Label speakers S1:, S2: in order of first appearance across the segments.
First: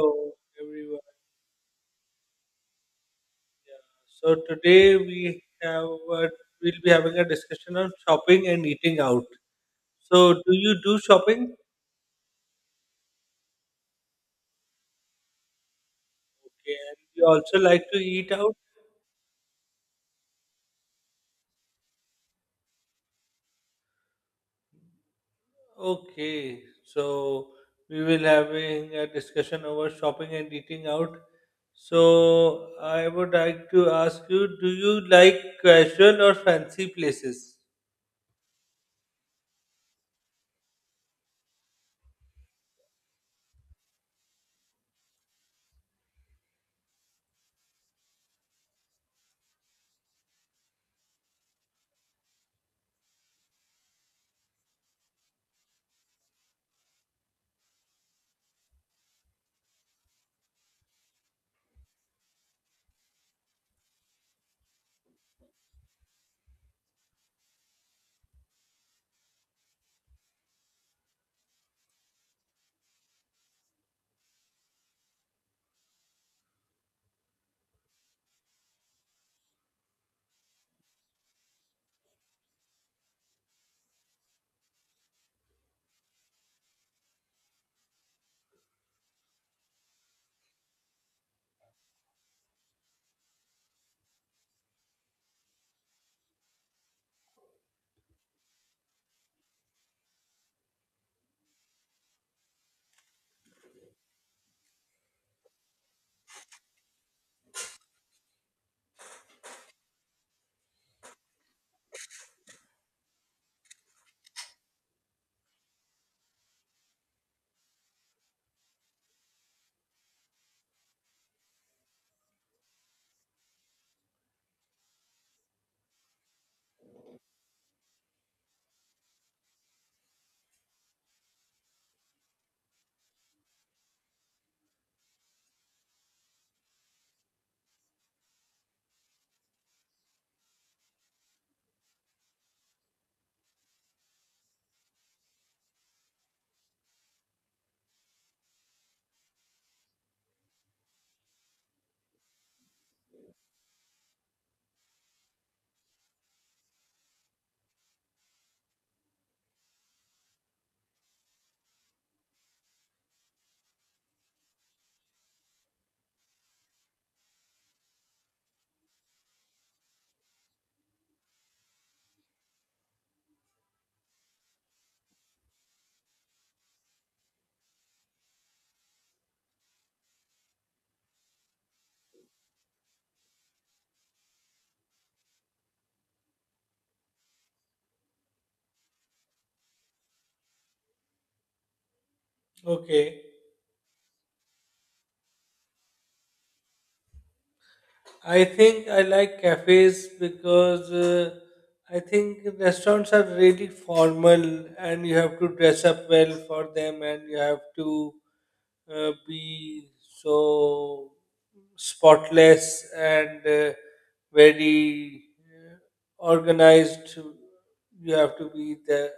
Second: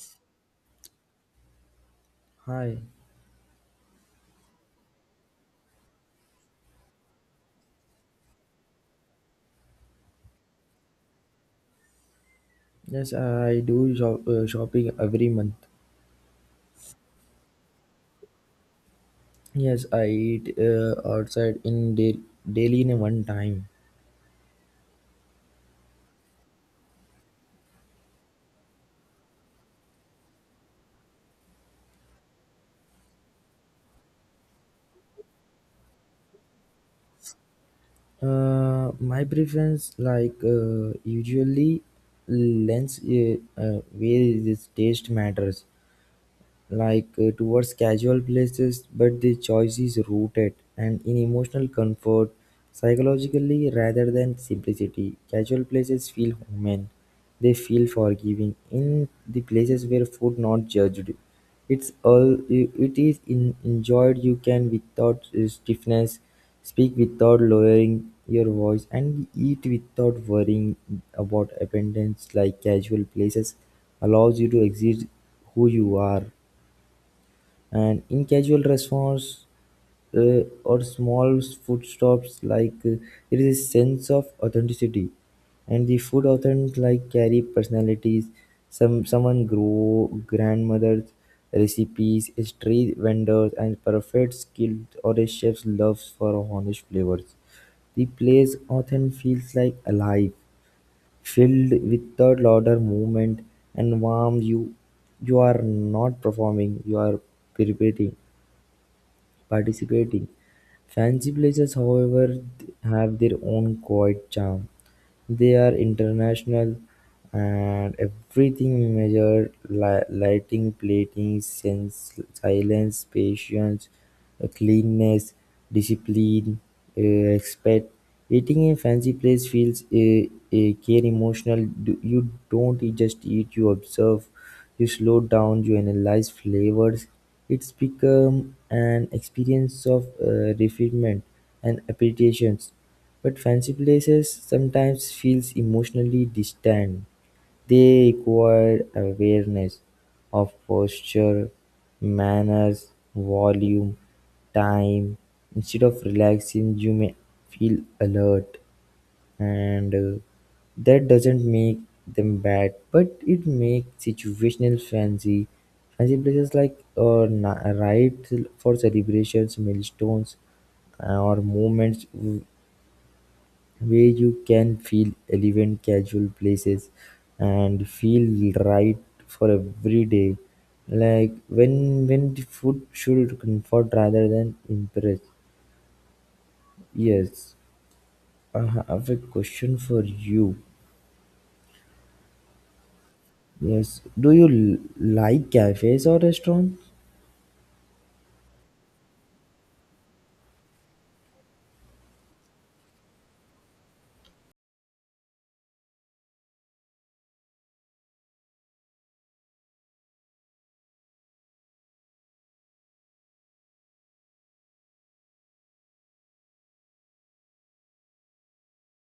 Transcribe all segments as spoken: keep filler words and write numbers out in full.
S1: Hello, everyone.
S2: Hi.
S1: Yeah. So today we have uh, we'll be having a discussion on shopping and eating out. So do you do shopping?
S2: Yes, I do shop, uh, shopping every month.
S1: Okay, and you also like to eat out?
S2: Yes, I eat uh, outside in da- daily in one time.
S1: Okay. So we will having a discussion over shopping and eating out. So I would like to ask you, do you like casual or fancy places?
S2: Uh, my preference like uh, usually lens uh, uh, where this taste matters. Like uh, towards casual places, but the choice is rooted and in emotional comfort psychologically rather than simplicity. Casual places feel human, they feel forgiving. In the places where food not judged, it's all it is in, enjoyed. You can without uh, stiffness, speak without lowering your voice, and eat without worrying about abundance. Like casual places allows you to exist who you are, and in casual restaurants uh, or small food stops like uh, there is a sense of authenticity, and the food often like carry personalities. Some someone grow grandmother's recipes, a street vendors and perfect skill, or a chef's loves for honest flavors. The place often feels like alive, filled with third order movement and warm you you are not performing, you are preparing, participating. Fancy places, however, th- have their own quiet charm. They are international, and everything measured li- lighting, plating, sense, silence, patience, uh, cleanness, discipline, uh, respect. Eating in fancy place feels a, a care emotional. Do- You don't just eat, you observe. You slow down, you analyze flavors. It's become an experience of uh, refinement and appreciations. But fancy places sometimes feels emotionally distant. They require awareness of posture, manners, volume, time. Instead of relaxing, you may feel alert, and uh, that doesn't make them bad, but it makes situational fancy fancy places like uh, na- right for celebrations, milestones, uh, or moments w- where you can feel relevant. Casual places and feel right for every day, like when when the food should comfort rather than impress. Yes, I have a question for you.
S1: Okay.
S2: Yes. Do you l- like cafes or restaurants?
S1: I think I like cafes because uh, I think restaurants are really formal and you have to dress up well for them and you have to uh, be so spotless and uh, very uh, organized. You have to be the,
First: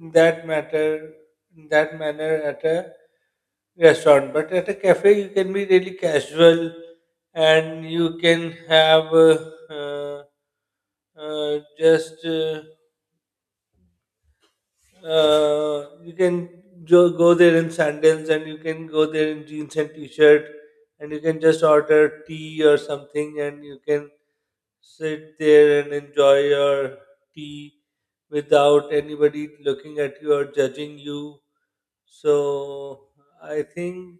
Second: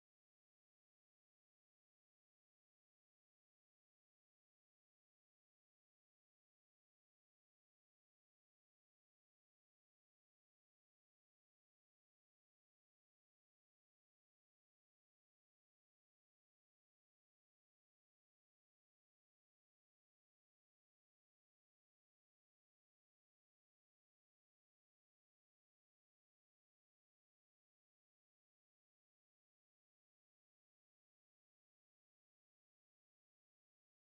S1: in that matter, in that manner at a restaurant. But at a cafe, you can be really casual and you can have uh, uh, uh, just uh, uh, you can jo- go there in sandals and you can go there in jeans and t-shirt, and you can just order tea or something and you can sit there and enjoy your tea without anybody looking at you or judging you. So I think,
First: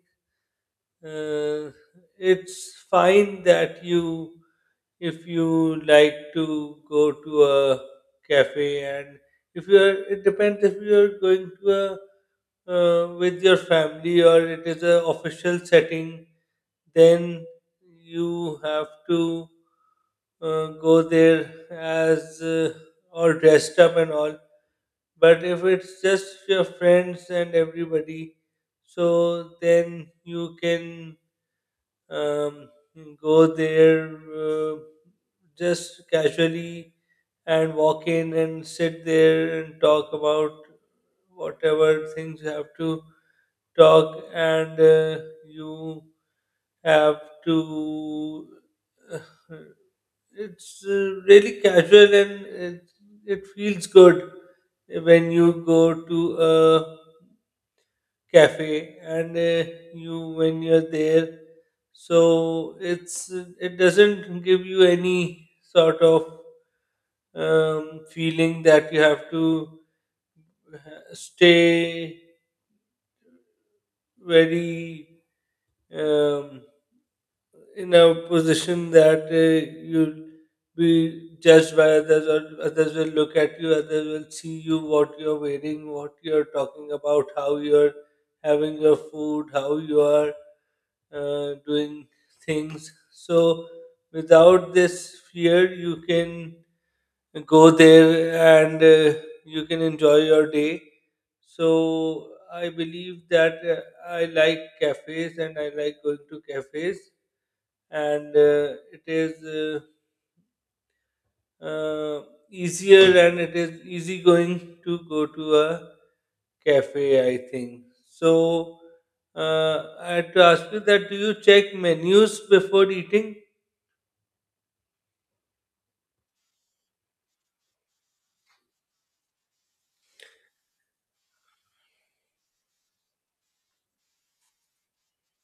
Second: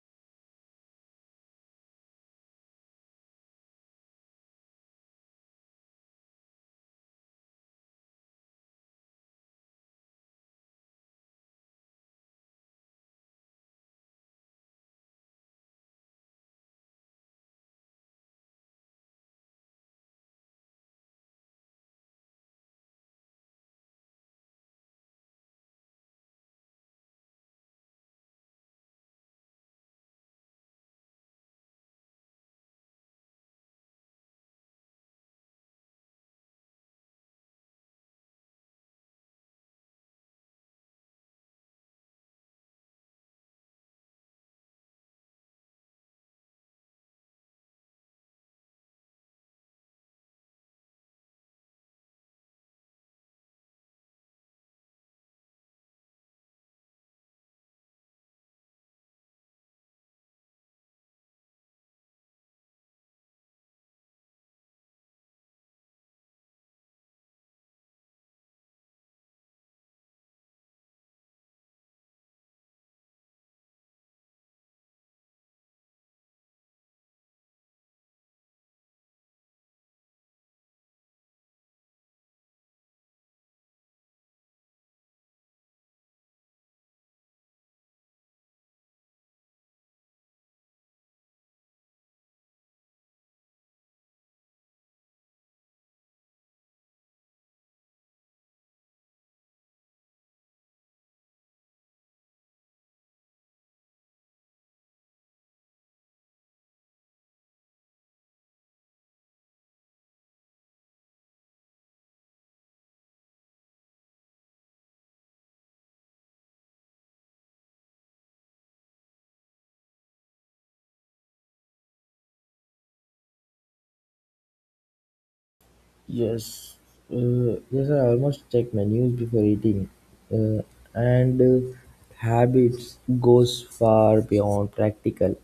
S1: uh, it's fine that you, if you like to go to a cafe, and if you are, it depends, if you are going to a uh, with your family or it is a official setting, then you have to uh, go there as uh, all dressed up and all. But if it's just your friends and everybody, so then you can um, go there uh, just casually and walk in and sit there and talk about whatever things you have to talk. And uh, you have to uh, it's uh, really casual, and it, it feels good when you go to a cafe, and uh, you, when you're there. So it's, it doesn't give you any sort of um, feeling that you have to stay very um, in a position that uh, you'll be judged by others, or others will look at you, others will see you, what you're wearing, what you're talking about, how you're having your food, how you are uh, doing things. So, without this fear, you can go there and uh, you can enjoy your day. So I believe that uh, I like cafes and I like going to cafes, and uh, it is uh, uh, easier and it is easy going to go to a cafe. I think so. Uh, I had to ask you that: do you check menus before eating?
S2: Yes, uh, yes, I almost check menus before eating, uh, and uh, habits goes far beyond practical.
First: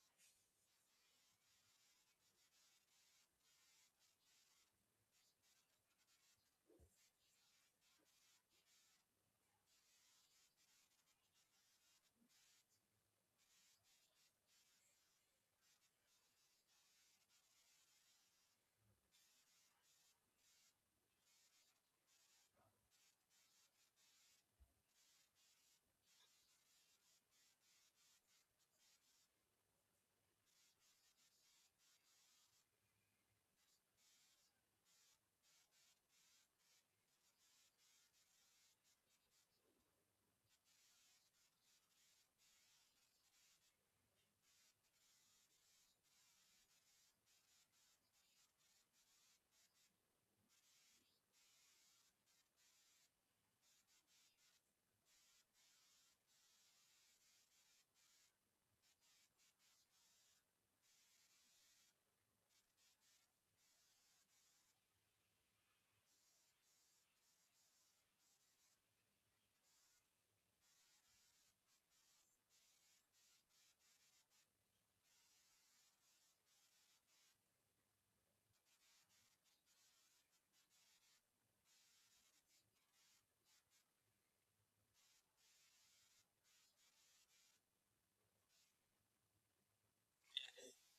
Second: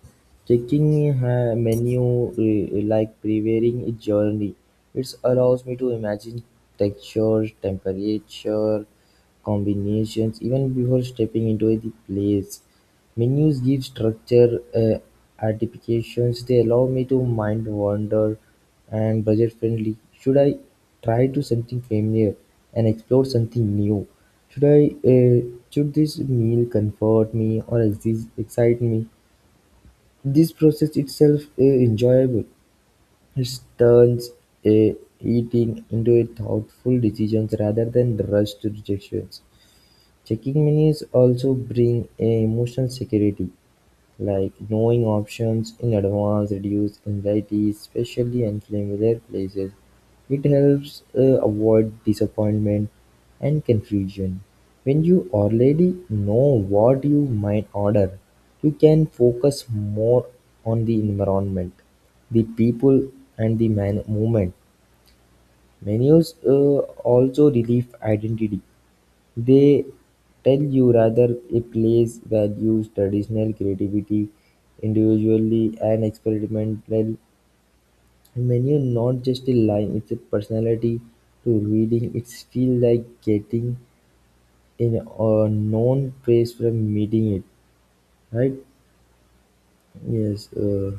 S2: Checking uh, menu uh, like preparing a journey, it allows me to imagine textures, temperature, combinations even before stepping into the place. Menus give structure, uh, artifications. They allow me to mind wander and budget-friendly. Should I try to something familiar and explore something new? Should I uh, should this meal comfort me or exi- excite me? This process itself is enjoyable. It turns uh, eating into a thoughtful decisions rather than rushed rejections. Checking menus also bring a emotional security. Like knowing options in advance reduces anxiety, especially in familiar places. It helps uh, avoid disappointment and confusion. When you already know what you might order, you can focus more on the environment, the people, and the man- movement. Menus uh, also relieve identity. They tell you rather a place values traditional creativity, individually and experimental. Menu not just a line, it's a personality. To reading it feels like getting in a known place from meeting it, right? Yes. uh,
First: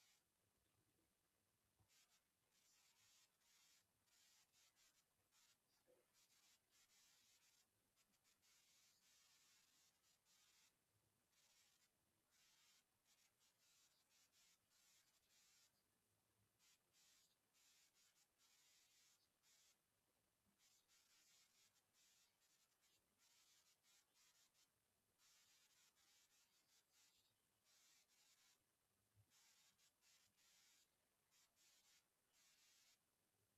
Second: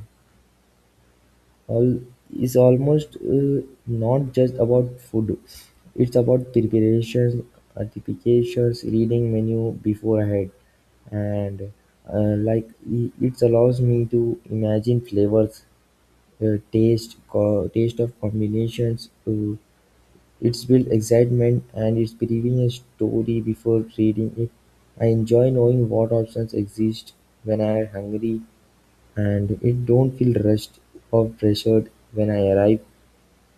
S2: All is almost uh, not just about food, it's about preparation, applications, reading menu before ahead, and uh, like i- it allows me to imagine flavors, uh, taste, co- taste of combinations. Uh, it's built excitement and it's believing a story before reading it. I enjoy knowing what options exist when I am hungry, and it don't feel rushed or pressured when I arrive.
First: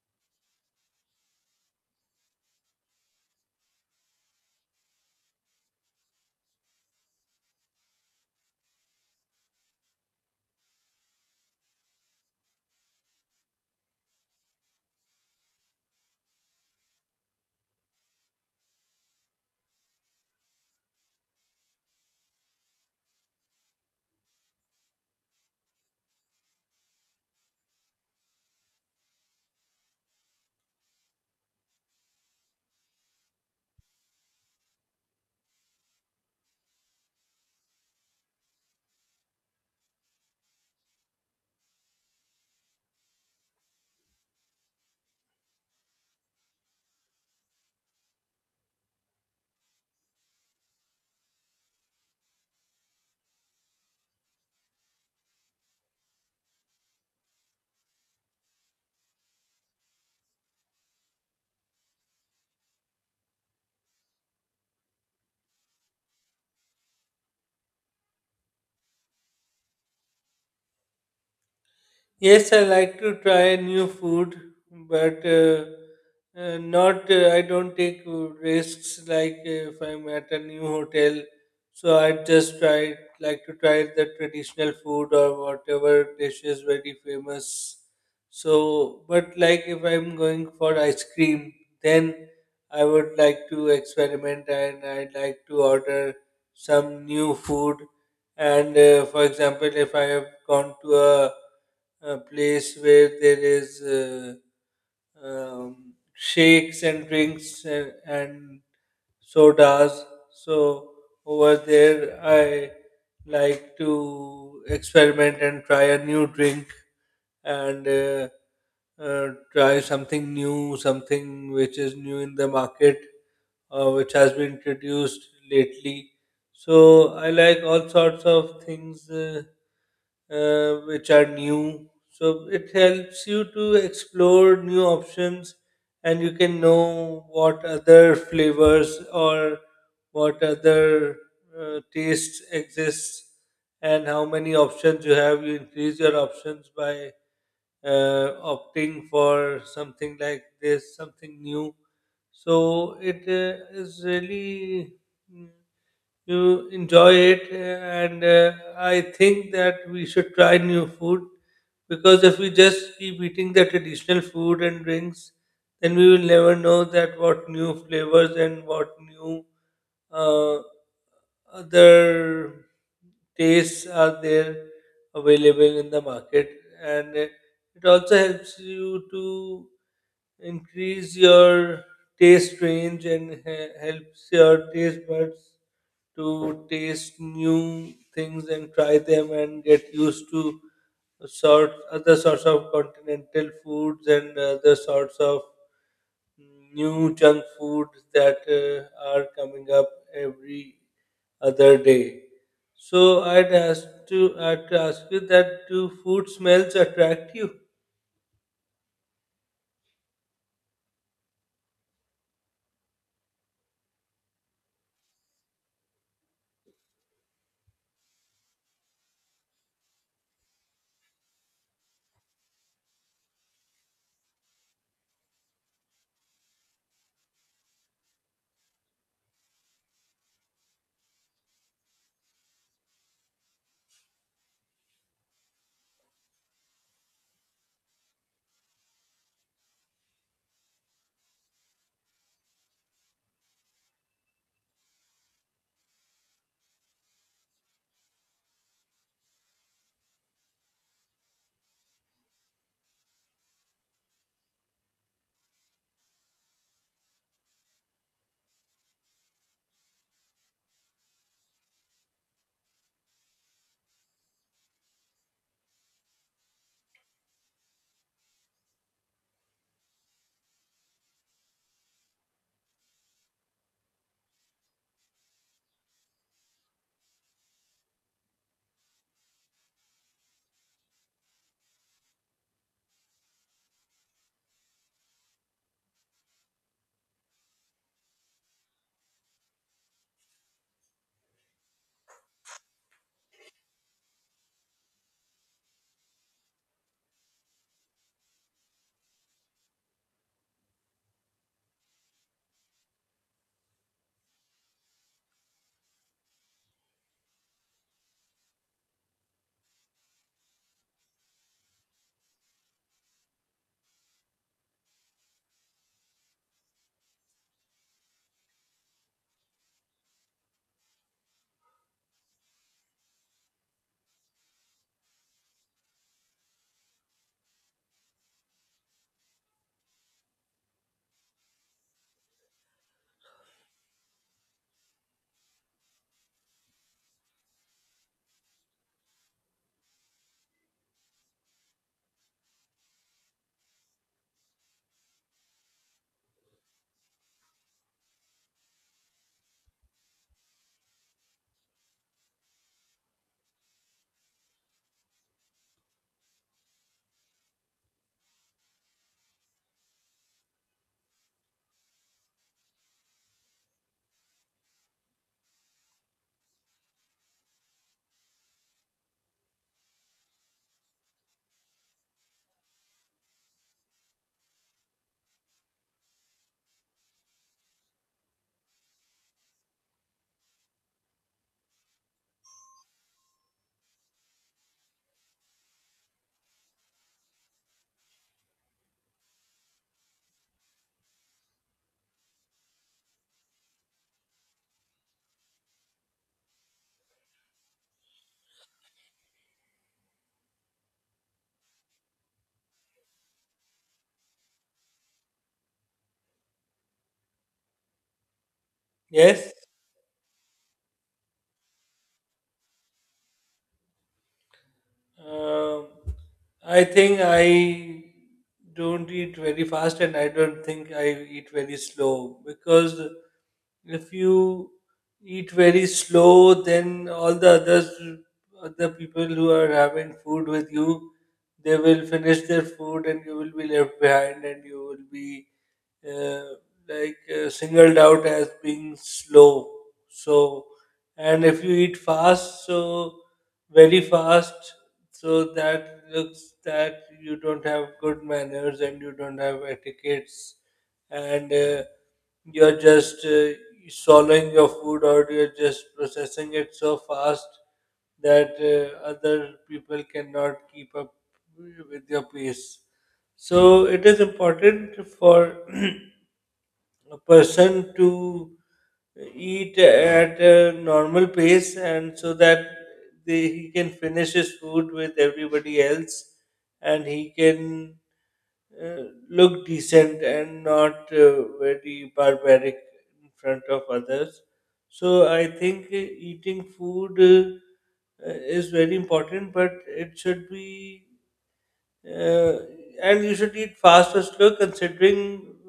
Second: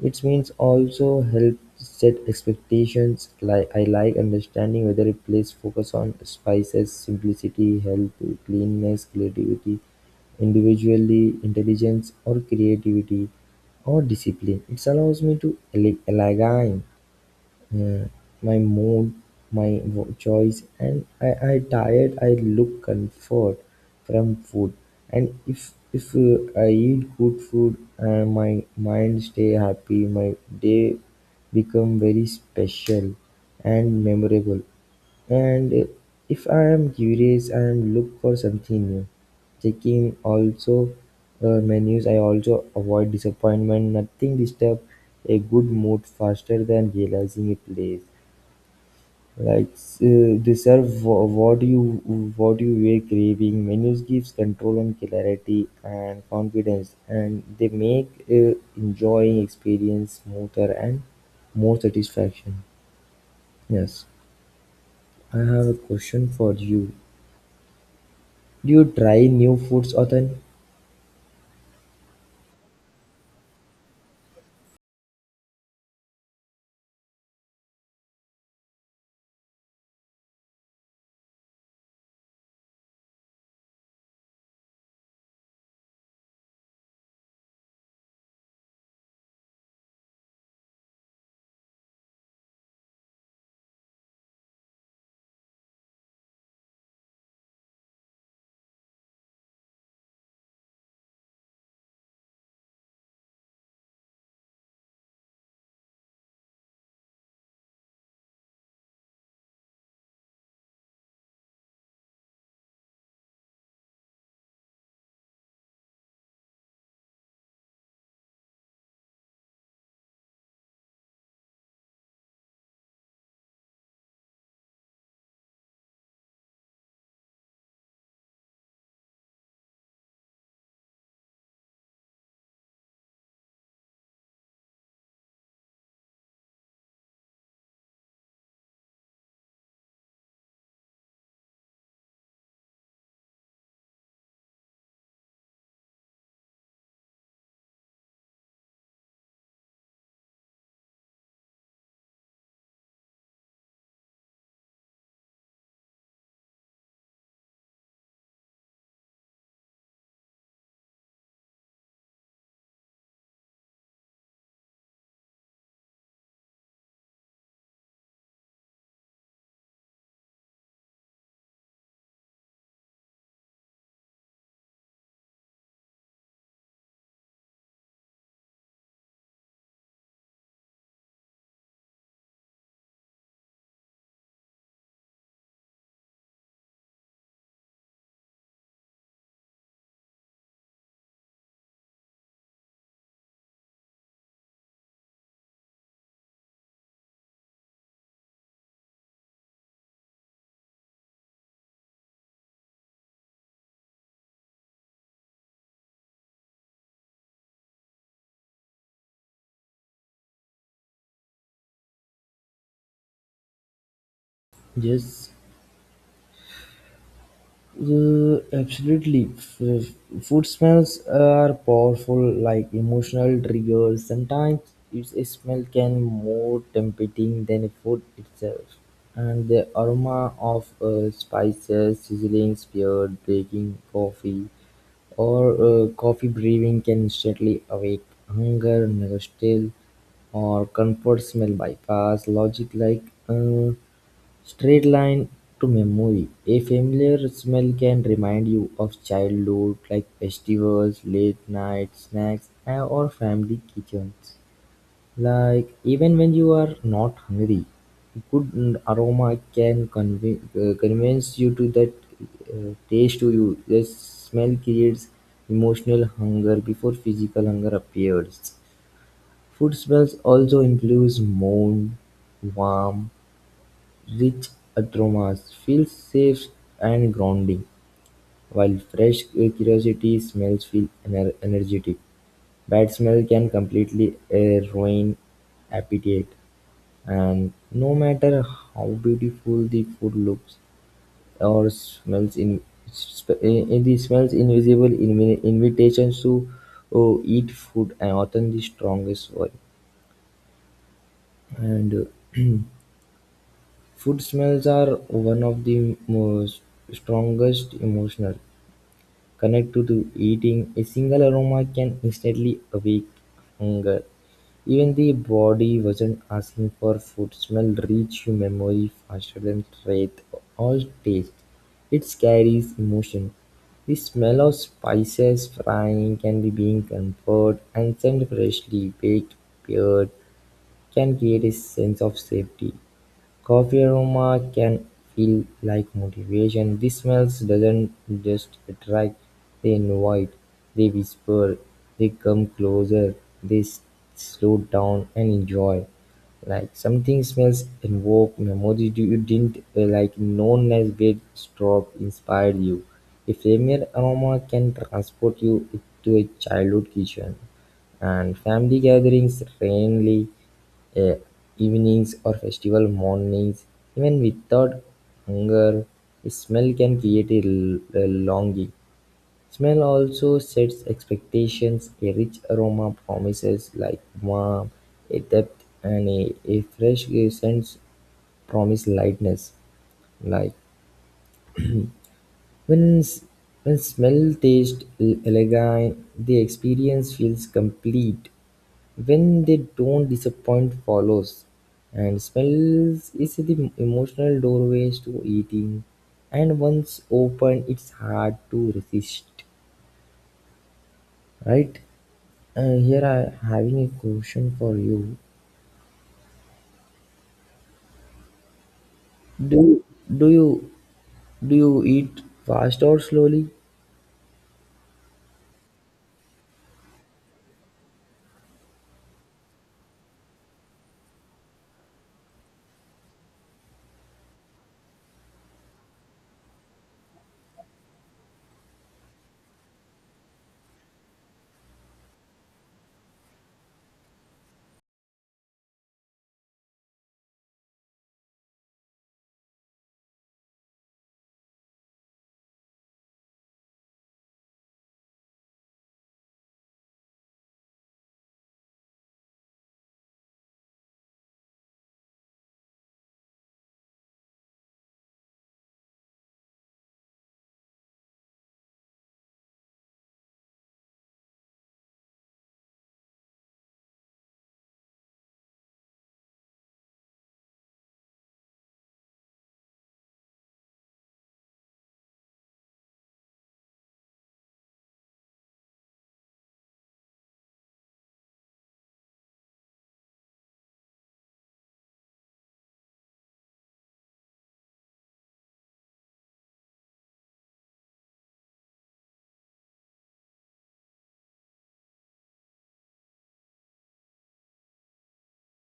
S2: It means also help set expectations. Like I like understanding whether a place focuses on spices, simplicity, health, cleanliness, creativity, individually, intelligence, or creativity, or discipline. It allows me to ele- align, mm, my mood, my wo- choice, and I, I tired. I look comfort from food, and if if uh, I eat good food, uh, my mind stay happy. My day become very special and memorable. And if I am curious, I am look for something new, checking also uh, menus. I also avoid disappointment. Nothing disturb a good mood faster than realizing a place. Like uh, they serve wha- what you what you were craving. Menus gives control and clarity and confidence, and they make uh, enjoying experience smoother and more satisfaction. Yes, I have a question for you. Do you try new foods often?
S1: Yes, I like to try new food, but uh, uh, not. Uh, I don't take uh, risks, like uh, if I'm at a new hotel. So I just try, like to try the traditional food or whatever dish is very famous. So, but like, if I'm going for ice cream, then I would like to experiment and I'd like to order some new food. And uh, for example, if I have gone to a a place where there is uh, um, shakes and drinks and, and sodas. So over there, I like to experiment and try a new drink, and uh, uh, try something new, something which is new in the market or which has been introduced lately. So I like all sorts of things Uh, uh, which are new. So it helps you to explore new options, and you can know what other flavors or what other uh, tastes exist and how many options you have. You increase your options by uh, opting for something like this, something new. So it uh, is really, mm, you enjoy it. uh, And uh, I think that we should try new food, because if we just keep eating the traditional food and drinks, then we will never know that what new flavors and what new uh, other tastes are there available in the market. And uh, it also helps you to increase your taste range, and he- helps your taste buds to taste new things and try them and get used to sort, other sorts of continental foods and other sorts of new junk foods that uh, are coming up every other day. So I'd ask to, I'd ask you that: do food smells attract you?
S2: Yes, uh, absolutely. F- food smells are powerful, like emotional triggers. Sometimes it's- a smell can more tempting than food itself, and the aroma of uh, spices, sizzling spear, baking coffee, or uh, coffee brewing can instantly awake hunger, nostalgia, or comfort. Smell bypass logic like. Uh, Straight line to memory: a familiar smell can remind you of childhood, like festivals, late-night snacks, uh, or family kitchens. Like even when you are not hungry, good, mm, aroma can convi- uh, convince you to that uh, taste to you. The smell creates emotional hunger before physical hunger appears. Food smells also includes mold, warm. Rich aromas feel safe and grounding, while fresh curiosity smells feel ener- energetic. Bad smell can completely uh, ruin appetite, and no matter how beautiful the food looks or smells, in, sp- in the smells invisible invi- invitations to oh, eat food are often the strongest one. And uh, food smells are one of the most strongest emotional connected to eating. A single aroma can instantly awake hunger. Even the body wasn't asking for food. Smell reach your memory faster than taste or taste. It carries emotion. The smell of spices frying can be being comfort and sent freshly baked, peared, can create a sense of safety. Coffee aroma can feel like motivation. The smells doesn't just attract, they invite, they whisper, they come closer, they s- slow down and enjoy. Like something smells invoke memories you you didn't uh, like known as great drop inspired you. A familiar aroma can transport you to a childhood kitchen and family gatherings randomly, eh, evenings or festival mornings, even without hunger, a smell can create a l- a longing. Smell also sets expectations. A rich aroma promises like warmth, a depth, and a, a fresh sense, promise lightness. Like when, s- when smell taste l- elegant, the experience feels complete. When they don't, disappoint follows. And smells is the emotional doorways to eating. And once open, it's hard to resist. Right? Uh, here I having a question for you.
S1: Yes.
S2: Do do you do you eat fast or slowly?
S1: Um, I think I don't eat very fast and I don't think I eat very slow, because if you eat very slow, then all the others, other people who are having food with you, they will finish their food and you will be left behind and you will be uh, like uh, singled out as being slow. So, and if you eat fast, so very fast, so that looks that you don't have good manners and you don't have etiquettes, and uh, you're just uh, swallowing your food, or you're just processing it so fast that uh, other people cannot keep up with your pace. So it is important for a person to eat at a normal pace, and so that they, he can finish his food with everybody else, and he can uh, look decent and not uh, very barbaric in front of others. So I think uh, eating food uh, uh, is very important, but it should be uh, and you should eat fast or slow considering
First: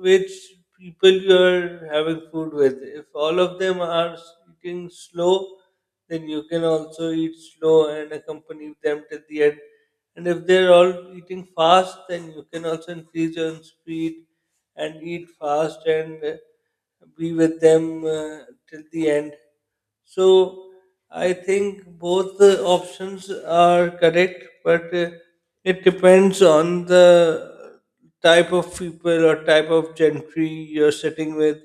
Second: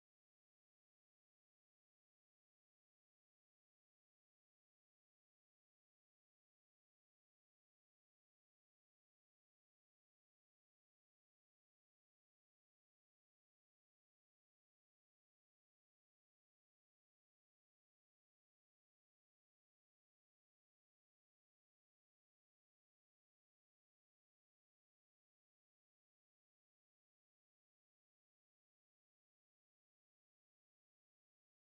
S1: which people you are having food with. If all of them are s- eating slow, then you can also eat slow and accompany them till the end. And if they're all eating fast, then you can also increase your speed and eat fast, and uh, be with them uh, till the end. So I think both the options are correct, but uh, it depends on the type of people or type of gentry you're sitting with,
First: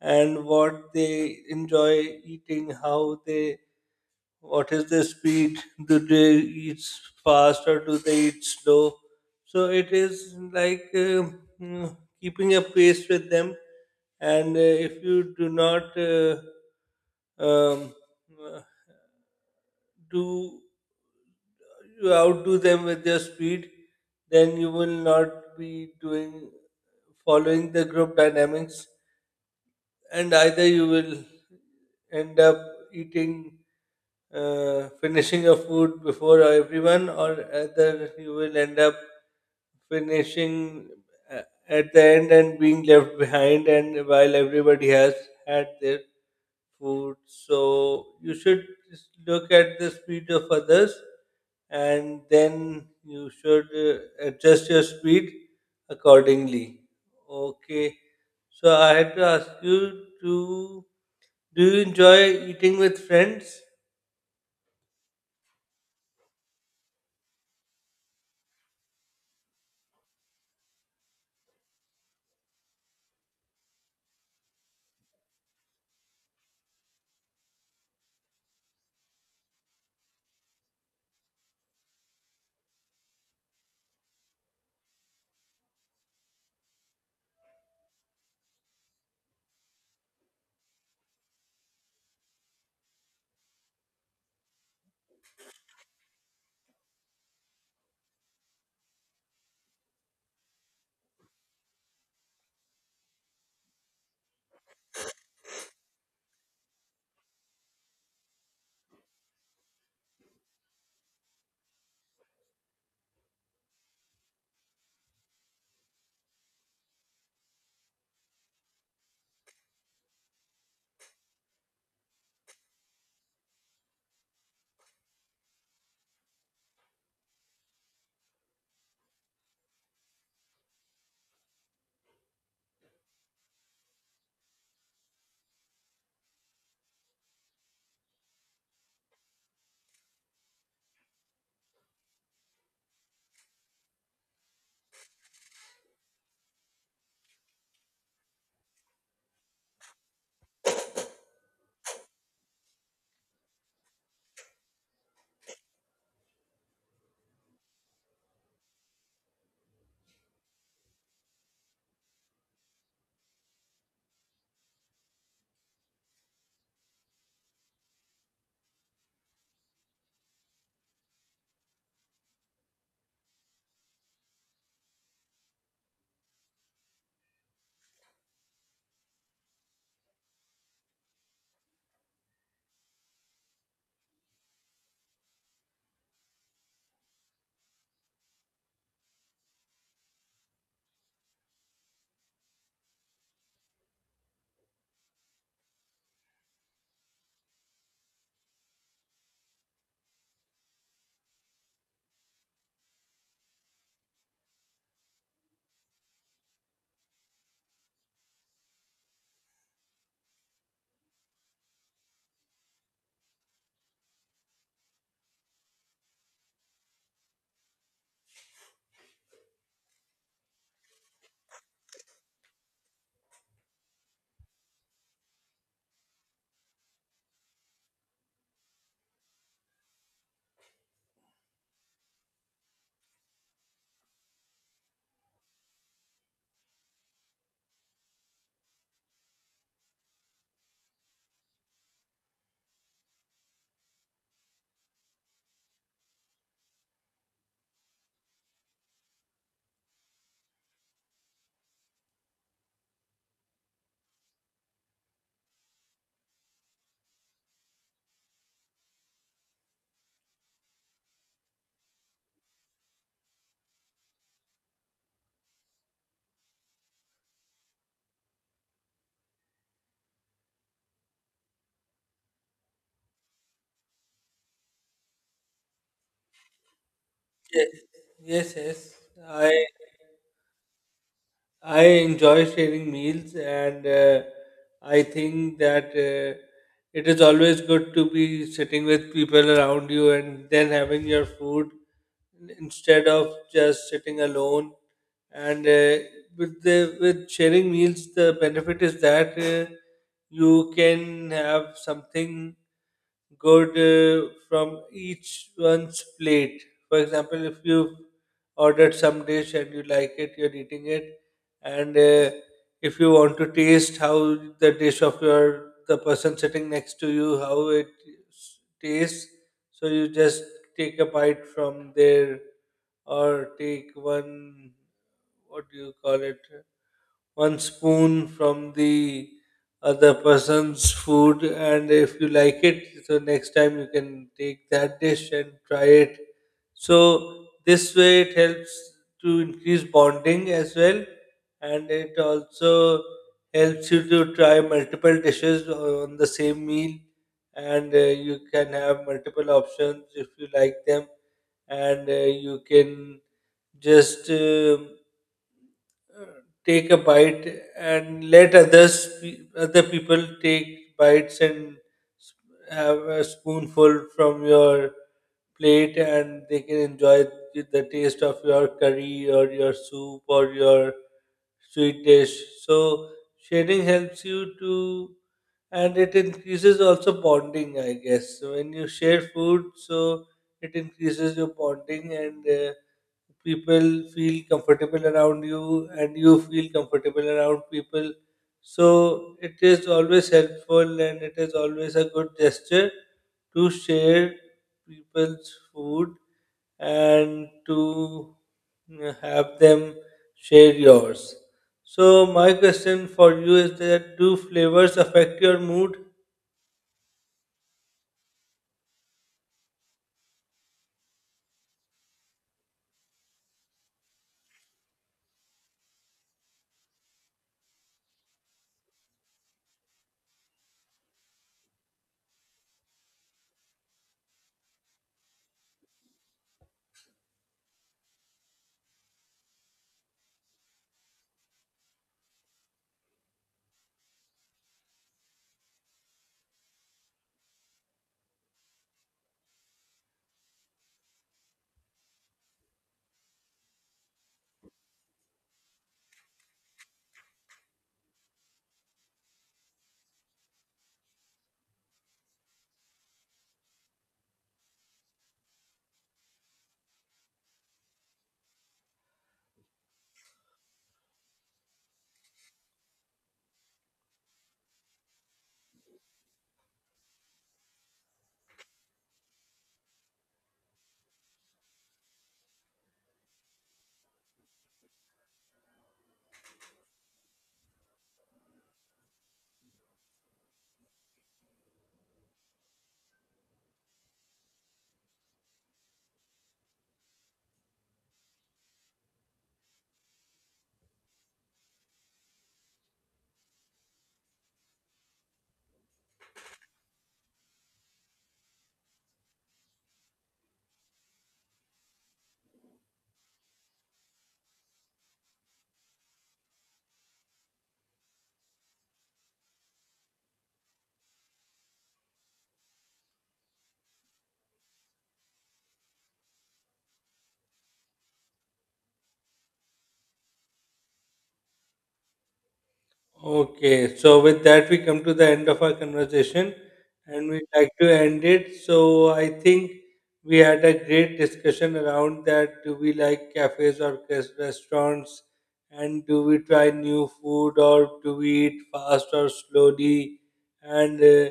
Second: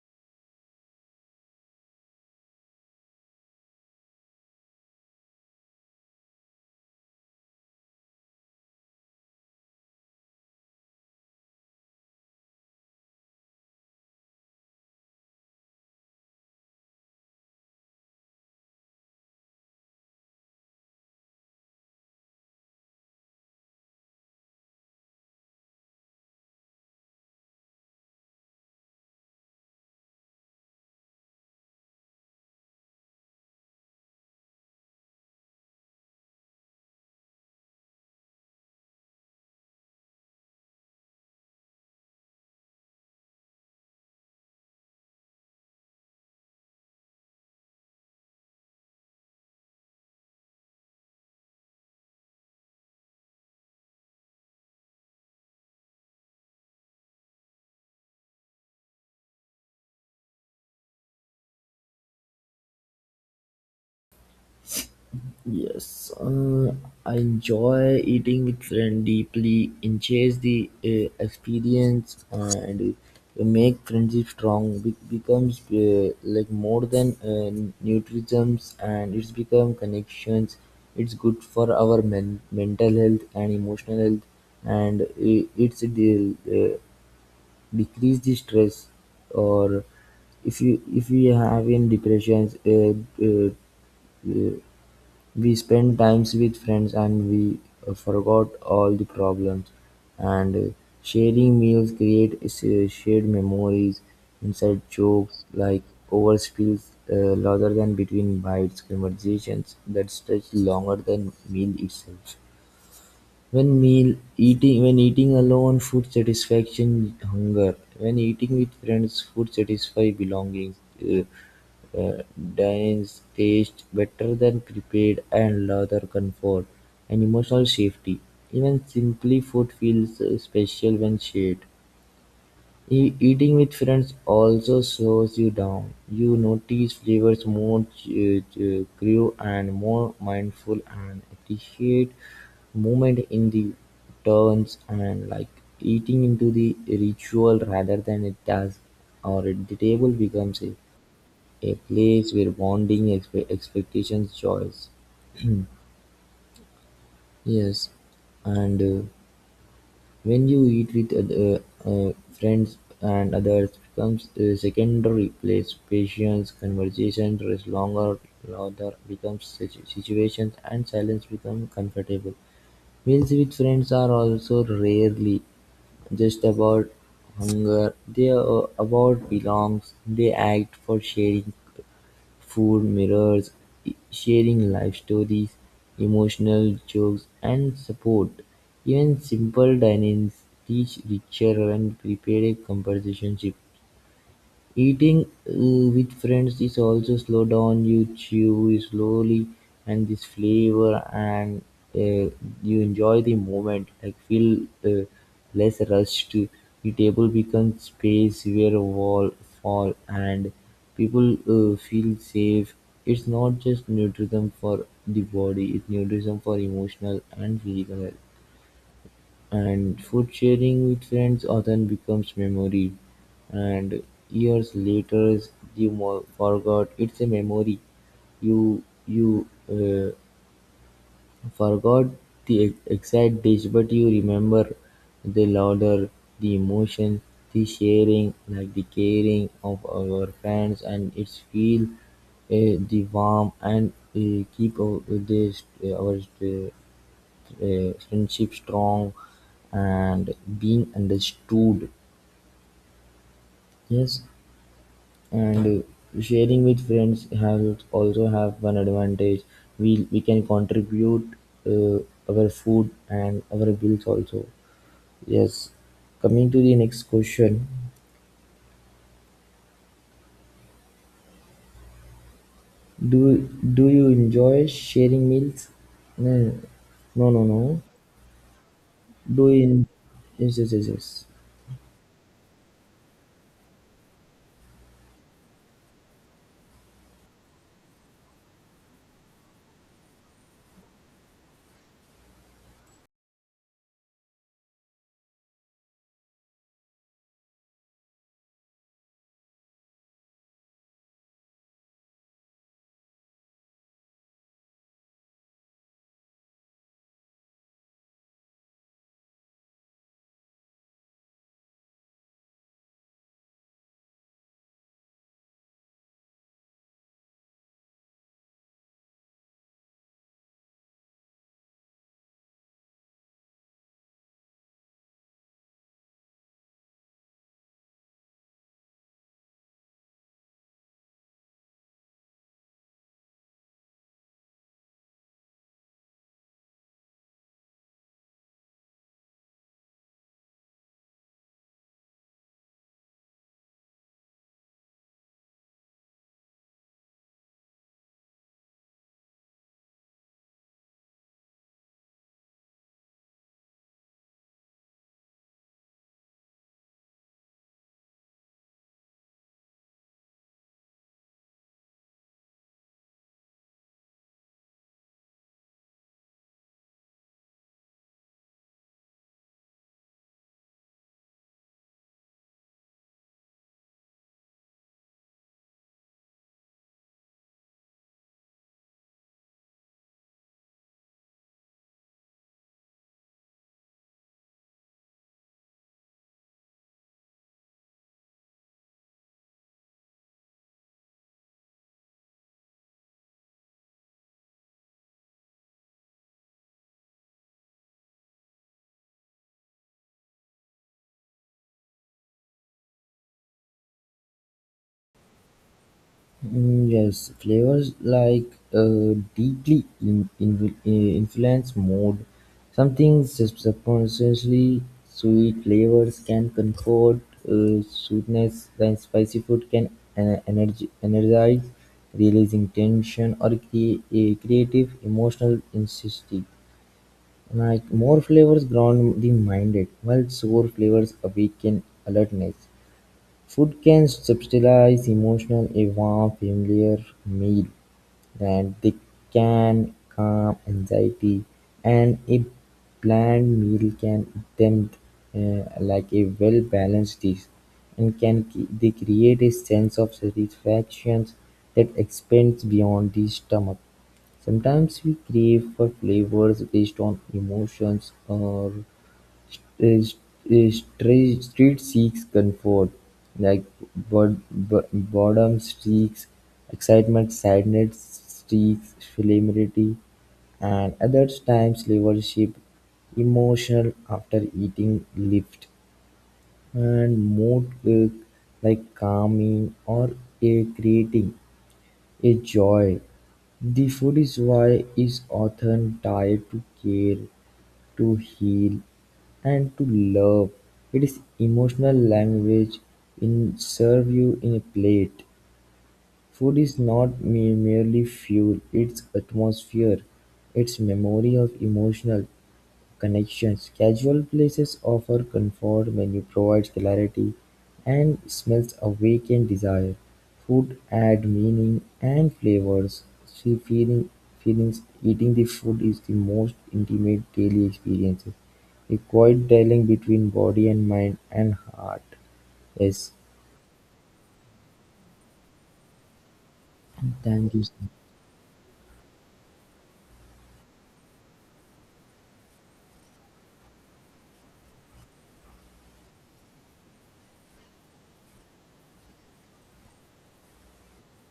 S1: and what they enjoy eating, how they, what is the speed, do they eat fast or do they eat slow. So it is like uh, mm, keeping a pace with them. And uh, if you do not uh, um, uh, do, you outdo them with your speed, then you will not be doing, following the group dynamics, and either you will end up eating, uh, finishing your food before everyone, or either you will end up finishing a- at the end and being left behind, and while everybody has had their food. So you should just look at the speed of others and then you should uh, adjust your speed accordingly. Okay. So I had to ask you to: do you enjoy eating with friends?
S2: Yes, uh, I enjoy eating with friend deeply, enhance the uh, experience, uh, and make friendship strong. Be- becomes uh, like more than uh, nutritions, and it's become connections. It's good for our men- mental health and emotional health, and i- it's de- uh, decrease the stress. Or if you if you have in depressions, uh, uh, uh, we spent times with friends, and we uh, forgot all the problems. And uh, sharing meals create s- uh, shared memories, inside jokes like over spills, uh, rather than between bites, conversations that stretch longer than meal itself. When meal eating, when eating alone, food satisfaction hunger. When eating with friends, food satisfy belonging. Uh, uh, Dines taste better than prepared, and louder comfort and emotional safety. Even simply food feels uh, special when shared. E- Eating with friends also slows you down. You notice flavors more cu- cu- crew and more mindful, and appreciate moment in the turns, and like eating into the ritual rather than a task. Or at the table becomes a, a place where bonding expe- expectations choice. Yes, and uh, when you eat with other, uh, friends and others becomes uh, secondary; place, patience, conversation is longer, laughter becomes situ- situations, and silence become comfortable. Meals with friends are also rarely just about hunger; they are about belongs. They act for sharing. Food mirrors sharing life stories, emotional jokes, and support. Even simple dinings teach richer and prepared conversations. Eating uh, with friends is also slow down. You chew slowly, and this flavor, and uh, you enjoy the moment. Like feel uh, less rushed. The table becomes space where a wall fall, and people uh, feel safe. It's not just nutrition for the body; it's nutrition for emotional and physical health. And food sharing with friends often becomes memory, and years later you mo- forgot it's a memory. You you uh, forgot the ex- exact dish, but you remember the louder, the emotion, the sharing, like the caring of our friends, and it's feel uh, the warm, and uh, keep our, the, our uh, a friendship strong and being understood. Yes. And uh, sharing with friends has also have one advantage, we we can contribute uh, our food and our bills also. Yes. Coming to the next question, do do you enjoy sharing meals? No, no, no, no.
S1: Yes, yes, yes.
S2: Do you
S1: I
S2: en- yes, yes, yes, yes.
S1: I enjoy sharing meals, and uh, I think that uh, it is always good to be sitting with people around you and then having your food instead of just sitting alone. And uh, with the with sharing meals, the benefit is that uh, you can have something good uh, from each one's plate. For example, if you ordered some dish and you like it, you're eating it, and uh, if you want to taste how the dish of your, the person sitting next to you, how it s- tastes, so you just take a bite from there, or take one, what do you call it, one spoon from the other person's food, and if you like it, so next time you can take that dish and try it. So, this way it helps to increase bonding as well, and it also helps you to try multiple dishes on the same meal, and uh, you can have multiple options if you like them. And uh, you can just, um take a bite and let others pe- other people take bites and s- have a spoonful from your plate, and they can enjoy th- the taste of your curry or your soup or your sweet dish. So sharing helps you to, and it increases also bonding, I guess. So when you share food, so it increases your bonding, and uh, people feel comfortable around you and you feel comfortable around people. So it is always helpful and it is always a good gesture to share people's food and to uh, have them share yours. So my question for you is that: do flavors affect your mood?
S2: Mm, yes, flavors like uh, deeply in, in, uh, influence mood. Something sus- subconsciously sweet flavors can comfort, uh, sweetness, then spicy food can uh, energy, energize, releasing tension, or cre- a creative emotional instinct. Like more flavors ground the minded, while sour flavors awaken alertness. Food can substitute emotional a warm familiar meal, and they can calm anxiety, and a bland meal can tempt, uh, like a well-balanced dish, and can c- they create a sense of satisfaction that expands beyond the stomach. Sometimes we crave for flavors based on emotions, or a st- a stra- street seeks comfort, like bod- bo- boredom seeks excitement, sadness seeks familiarity, and other times leadership, emotional after eating lift, and mood uh, like calming or a creating a joy. The food is why is often tied to care, to heal, and to love. It is emotional language in serve you in a plate. Food is not me- merely fuel, it's atmosphere, it's memory of emotional connections. Casual places offer comfort, menu provides clarity, and smells awaken desire. Food add meaning and flavors. See feeling feelings eating the food is the most intimate daily experience. A quiet dialogue between body and mind and heart. Yes.
S1: Okay, so with that, we come to the end of our conversation and we'd
S2: Thank you,
S1: like
S2: sir.
S1: to end it. So, I think we had a great discussion around that. Do we like cafes or cas- restaurants? And do we try new food, or do we eat fast or slowly? And uh,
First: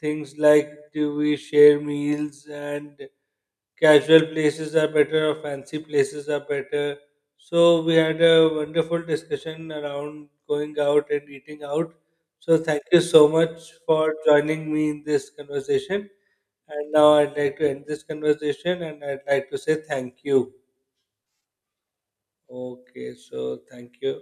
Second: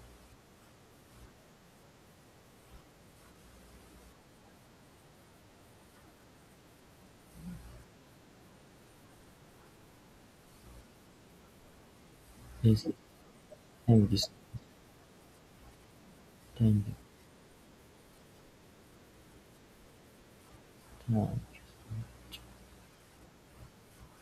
S1: things like, do we share meals, and casual places are better or fancy places are better. So we had a wonderful discussion around going out and eating out. So thank
S2: Yes.
S1: you so much
S2: Thank
S1: for
S2: you, sir.
S1: joining me in this conversation.
S2: Thank
S1: And
S2: you.
S1: now I'd like to end this conversation and I'd like to say thank you.
S2: Thank you.
S1: Okay, so thank you.